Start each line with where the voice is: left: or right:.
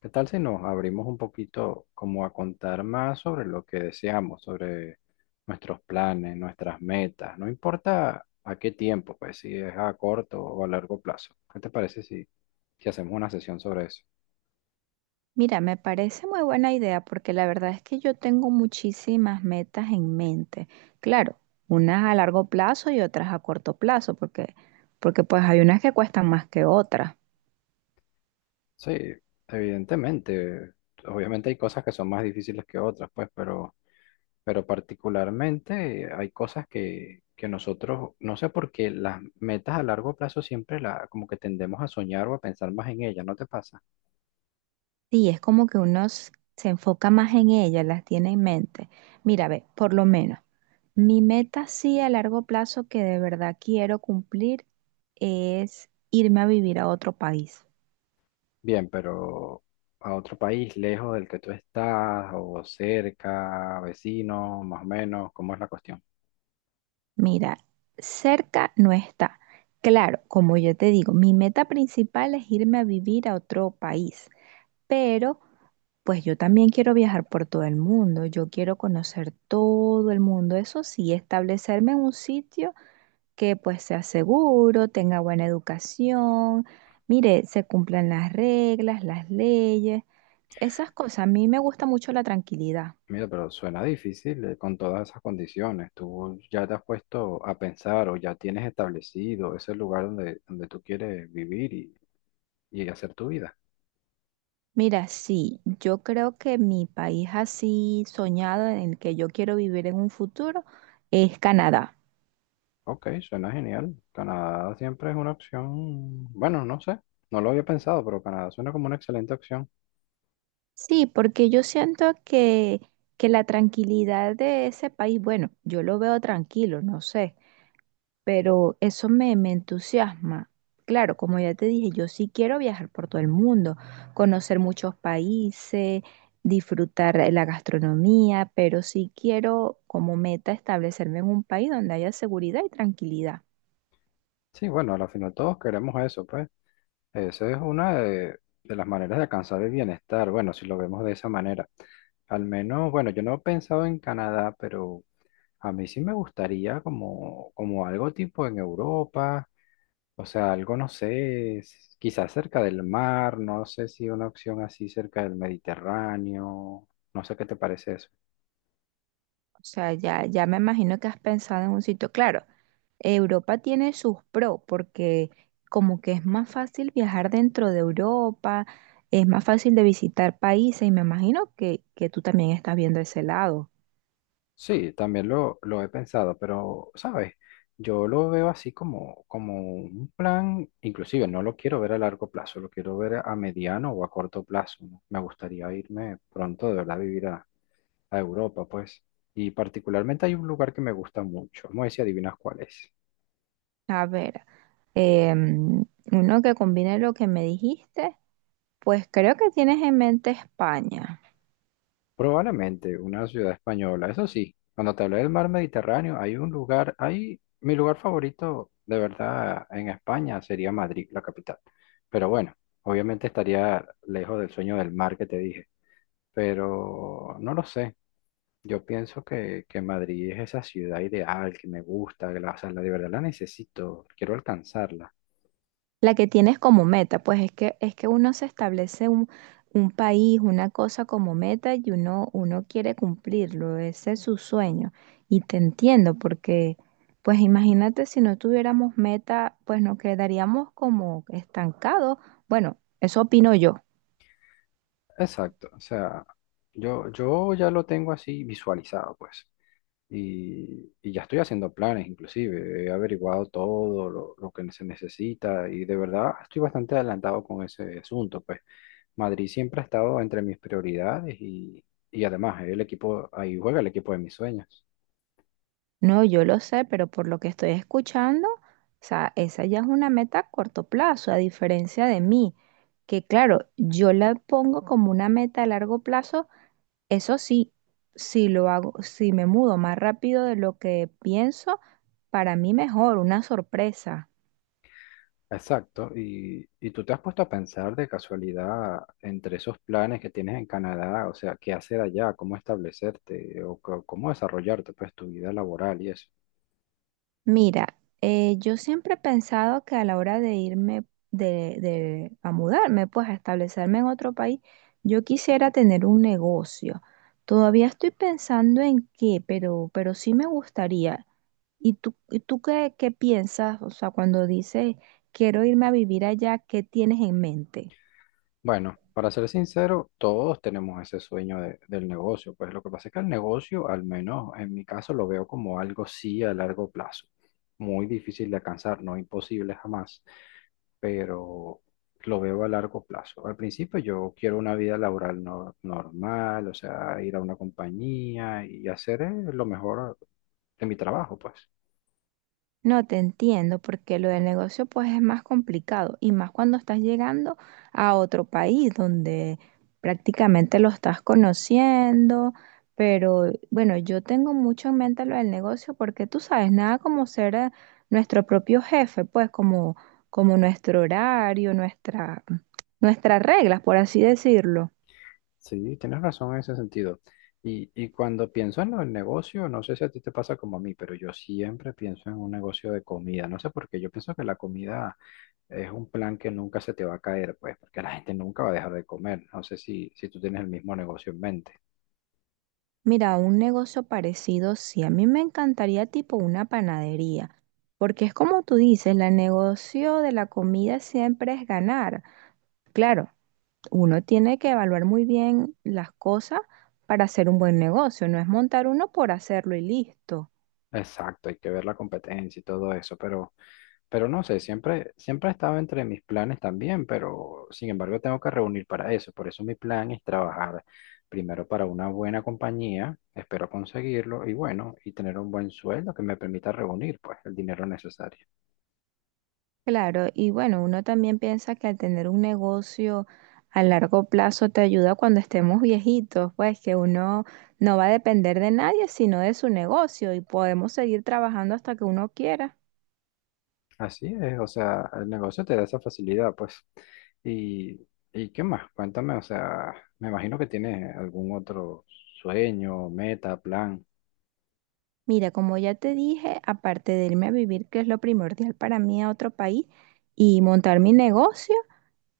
left: ¿Qué tal si nos abrimos un poquito como a contar más sobre lo que deseamos, sobre nuestros planes, nuestras metas? No importa a qué tiempo, pues si es a corto o a largo plazo. ¿Qué te parece si hacemos una sesión sobre eso?
right: Mira, me parece muy buena idea porque la verdad es que yo tengo muchísimas metas en mente. Claro, unas a largo plazo y otras a corto plazo, porque pues hay unas que cuestan más que otras.
left: Sí, evidentemente. Obviamente hay cosas que son más difíciles que otras, pues, pero particularmente hay cosas que nosotros, no sé por qué las metas a largo plazo siempre la, como que tendemos a soñar o a pensar más en ellas, ¿no te pasa?
right: Sí, es como que se enfoca más en ellas, las tiene en mente. Mira, ve, por lo menos, mi meta sí a largo plazo que de verdad quiero cumplir es irme a vivir a otro país.
left: Bien, pero a otro país lejos del que tú estás o cerca, vecino, más o menos, ¿cómo es la cuestión?
right: Mira, cerca no está. Claro, como yo te digo, mi meta principal es irme a vivir a otro país, pero pues yo también quiero viajar por todo el mundo, yo quiero conocer todo el mundo, eso sí, establecerme en un sitio que pues sea seguro, tenga buena educación, mire, se cumplan las reglas, las leyes, esas cosas. A mí me gusta mucho la tranquilidad.
left: Mira, pero suena difícil, con todas esas condiciones. ¿Tú ya te has puesto a pensar o ya tienes establecido ese lugar donde tú quieres vivir y hacer tu vida?
right: Mira, sí, yo creo que mi país así soñado en el que yo quiero vivir en un futuro es Canadá.
left: Ok, suena genial. Canadá siempre es una opción. Bueno, no sé, no lo había pensado, pero Canadá suena como una excelente opción.
right: Sí, porque yo siento que, la tranquilidad de ese país, bueno, yo lo veo tranquilo, no sé, pero eso me entusiasma. Claro, como ya te dije, yo sí quiero viajar por todo el mundo, conocer muchos países, disfrutar la gastronomía, pero sí quiero como meta establecerme en un país donde haya seguridad y tranquilidad.
left: Sí, bueno, al final todos queremos eso, pues. Esa es una de las maneras de alcanzar el bienestar, bueno, si lo vemos de esa manera. Al menos, bueno, yo no he pensado en Canadá, pero a mí sí me gustaría como algo tipo en Europa, o sea, algo, no sé, quizás cerca del mar, no sé si una opción así cerca del Mediterráneo, no sé qué te parece eso.
right: O sea, ya me imagino que has pensado en un sitio. Claro, Europa tiene sus pros porque como que es más fácil viajar dentro de Europa, es más fácil de visitar países y me imagino que tú también estás viendo ese lado.
left: Sí, también lo he pensado, pero, ¿sabes? Yo lo veo así como, como un plan, inclusive no lo quiero ver a largo plazo, lo quiero ver a mediano o a corto plazo, ¿no? Me gustaría irme pronto de verdad a vivir a Europa, pues. Y particularmente hay un lugar que me gusta mucho, vamos a ver si adivinas cuál es.
right: A ver, em, uno que combine lo que me dijiste, pues creo que tienes en mente España.
left: Probablemente una ciudad española. Eso sí, cuando te hablé del mar Mediterráneo, hay un lugar, hay mi lugar favorito de verdad en España sería Madrid, la capital. Pero bueno, obviamente estaría lejos del sueño del mar que te dije. Pero no lo sé. Yo pienso que Madrid es esa ciudad ideal que me gusta, que la, o sea, de verdad la necesito, quiero alcanzarla.
right: La que tienes como meta, pues es que uno se establece un país, una cosa como meta y uno quiere cumplirlo, ese es su sueño. Y te entiendo, porque pues imagínate si no tuviéramos meta, pues nos quedaríamos como estancados. Bueno, eso opino yo.
left: Exacto, o sea, yo ya lo tengo así visualizado, pues. Y ya estoy haciendo planes, inclusive. He averiguado todo lo que se necesita y de verdad estoy bastante adelantado con ese asunto. Pues Madrid siempre ha estado entre mis prioridades y además el equipo, ahí juega el equipo de mis sueños.
right: No, yo lo sé, pero por lo que estoy escuchando, o sea, esa ya es una meta a corto plazo, a diferencia de mí, que claro, yo la pongo como una meta a largo plazo. Eso sí, si lo hago, si me mudo más rápido de lo que pienso, para mí mejor, una sorpresa.
left: Exacto. Y tú te has puesto a pensar de casualidad entre esos planes que tienes en Canadá, o sea, qué hacer allá, cómo establecerte o cómo desarrollarte, pues tu vida laboral y eso.
right: Mira, yo siempre he pensado que a la hora de irme a mudarme, pues a establecerme en otro país, yo quisiera tener un negocio. Todavía estoy pensando en qué, pero sí me gustaría. ¿Y tú qué, qué piensas? O sea, cuando dices quiero irme a vivir allá, ¿qué tienes en mente?
left: Bueno, para ser sincero, todos tenemos ese sueño del negocio. Pues lo que pasa es que el negocio, al menos en mi caso, lo veo como algo sí a largo plazo. Muy difícil de alcanzar, no imposible jamás, pero lo veo a largo plazo. Al principio yo quiero una vida laboral normal, o sea, ir a una compañía y hacer lo mejor de mi trabajo, pues.
right: No te entiendo, porque lo del negocio pues es más complicado y más cuando estás llegando a otro país donde prácticamente lo estás conociendo, pero bueno, yo tengo mucho en mente lo del negocio porque tú sabes, nada como ser nuestro propio jefe, pues como, como nuestro horario, nuestras reglas, por así decirlo.
left: Sí, tienes razón en ese sentido. Y cuando pienso en el negocio, no sé si a ti te pasa como a mí, pero yo siempre pienso en un negocio de comida. No sé por qué, yo pienso que la comida es un plan que nunca se te va a caer, pues, porque la gente nunca va a dejar de comer. No sé si tú tienes el mismo negocio en mente.
right: Mira, un negocio parecido, sí, a mí me encantaría tipo una panadería. Porque es como tú dices, el negocio de la comida siempre es ganar. Claro, uno tiene que evaluar muy bien las cosas para hacer un buen negocio, no es montar uno por hacerlo y listo.
left: Exacto, hay que ver la competencia y todo eso, pero... Pero no sé, siempre ha estado entre mis planes también, pero sin embargo tengo que reunir para eso. Por eso mi plan es trabajar primero para una buena compañía, espero conseguirlo y bueno, y tener un buen sueldo que me permita reunir pues el dinero necesario.
right: Claro, y bueno, uno también piensa que al tener un negocio a largo plazo te ayuda cuando estemos viejitos, pues que uno no va a depender de nadie sino de su negocio y podemos seguir trabajando hasta que uno quiera.
left: Así es, o sea, el negocio te da esa facilidad pues. ¿Y, y qué más? Cuéntame, o sea, me imagino que tienes algún otro sueño, meta, plan.
right: Mira, como ya te dije, aparte de irme a vivir, que es lo primordial para mí a otro país, y montar mi negocio,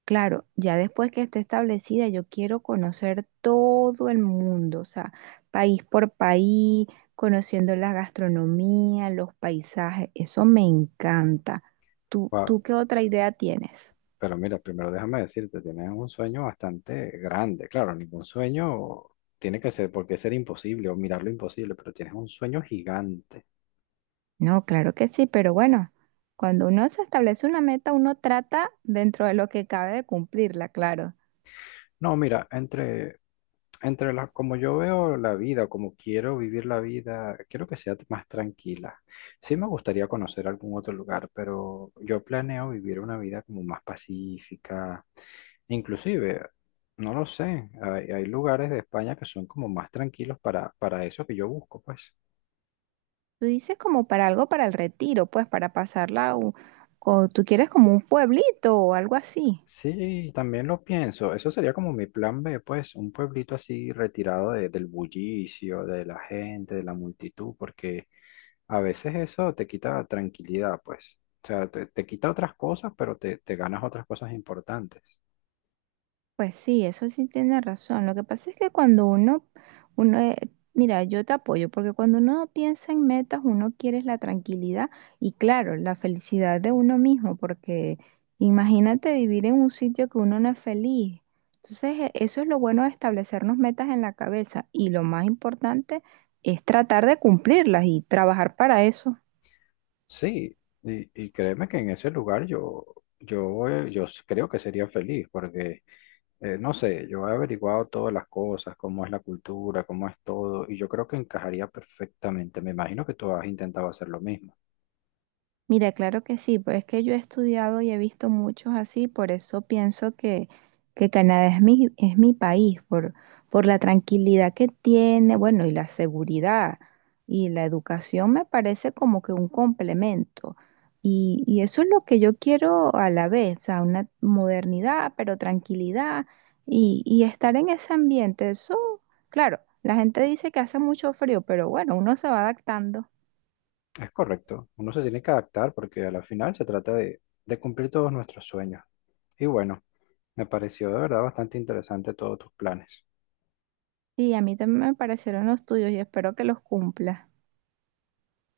right: claro, ya después que esté establecida, yo quiero conocer todo el mundo, o sea, país por país, conociendo la gastronomía, los paisajes, eso me encanta. Tú qué otra idea tienes?
left: Pero mira, primero déjame decirte, tienes un sueño bastante grande. Claro, ningún sueño tiene que ser, porque ser imposible o mirar lo imposible, pero tienes un sueño gigante.
right: No, claro que sí, pero bueno, cuando uno se establece una meta, uno trata dentro de lo que cabe de cumplirla, claro.
left: No, mira, entre las, como yo veo la vida, como quiero vivir la vida, quiero que sea más tranquila. Sí me gustaría conocer algún otro lugar, pero yo planeo vivir una vida como más pacífica. Inclusive, no lo sé, hay lugares de España que son como más tranquilos para eso que yo busco, pues.
right: Tú dices como para algo para el retiro, pues para pasarla, tú quieres como un pueblito o algo así.
left: Sí, también lo pienso. Eso sería como mi plan B, pues, un pueblito así retirado del bullicio, de la gente, de la multitud, porque a veces eso te quita tranquilidad, pues. O sea, te quita otras cosas, pero te ganas otras cosas importantes.
right: Pues sí, eso sí tiene razón. Lo que pasa es que cuando uno, mira, yo te apoyo, porque cuando uno piensa en metas, uno quiere es la tranquilidad y claro, la felicidad de uno mismo, porque imagínate vivir en un sitio que uno no es feliz. Entonces, eso es lo bueno de establecernos metas en la cabeza y lo más importante es tratar de cumplirlas y trabajar para eso.
left: Sí, y créeme que en ese lugar yo, yo, creo que sería feliz, porque, no sé, yo he averiguado todas las cosas, cómo es la cultura, cómo es todo, y yo creo que encajaría perfectamente. Me imagino que tú has intentado hacer lo mismo.
right: Mira, claro que sí, pues es que yo he estudiado y he visto muchos así, por eso pienso que Canadá es mi país, por la tranquilidad que tiene, bueno, y la seguridad y la educación me parece como que un complemento. Y eso es lo que yo quiero a la vez, o sea, una modernidad, pero tranquilidad y estar en ese ambiente. Eso, claro, la gente dice que hace mucho frío, pero bueno, uno se va adaptando.
left: Es correcto, uno se tiene que adaptar porque a la final se trata de cumplir todos nuestros sueños. Y bueno, me pareció de verdad bastante interesante todos tus planes.
right: Sí, a mí también me parecieron los tuyos y espero que los cumpla.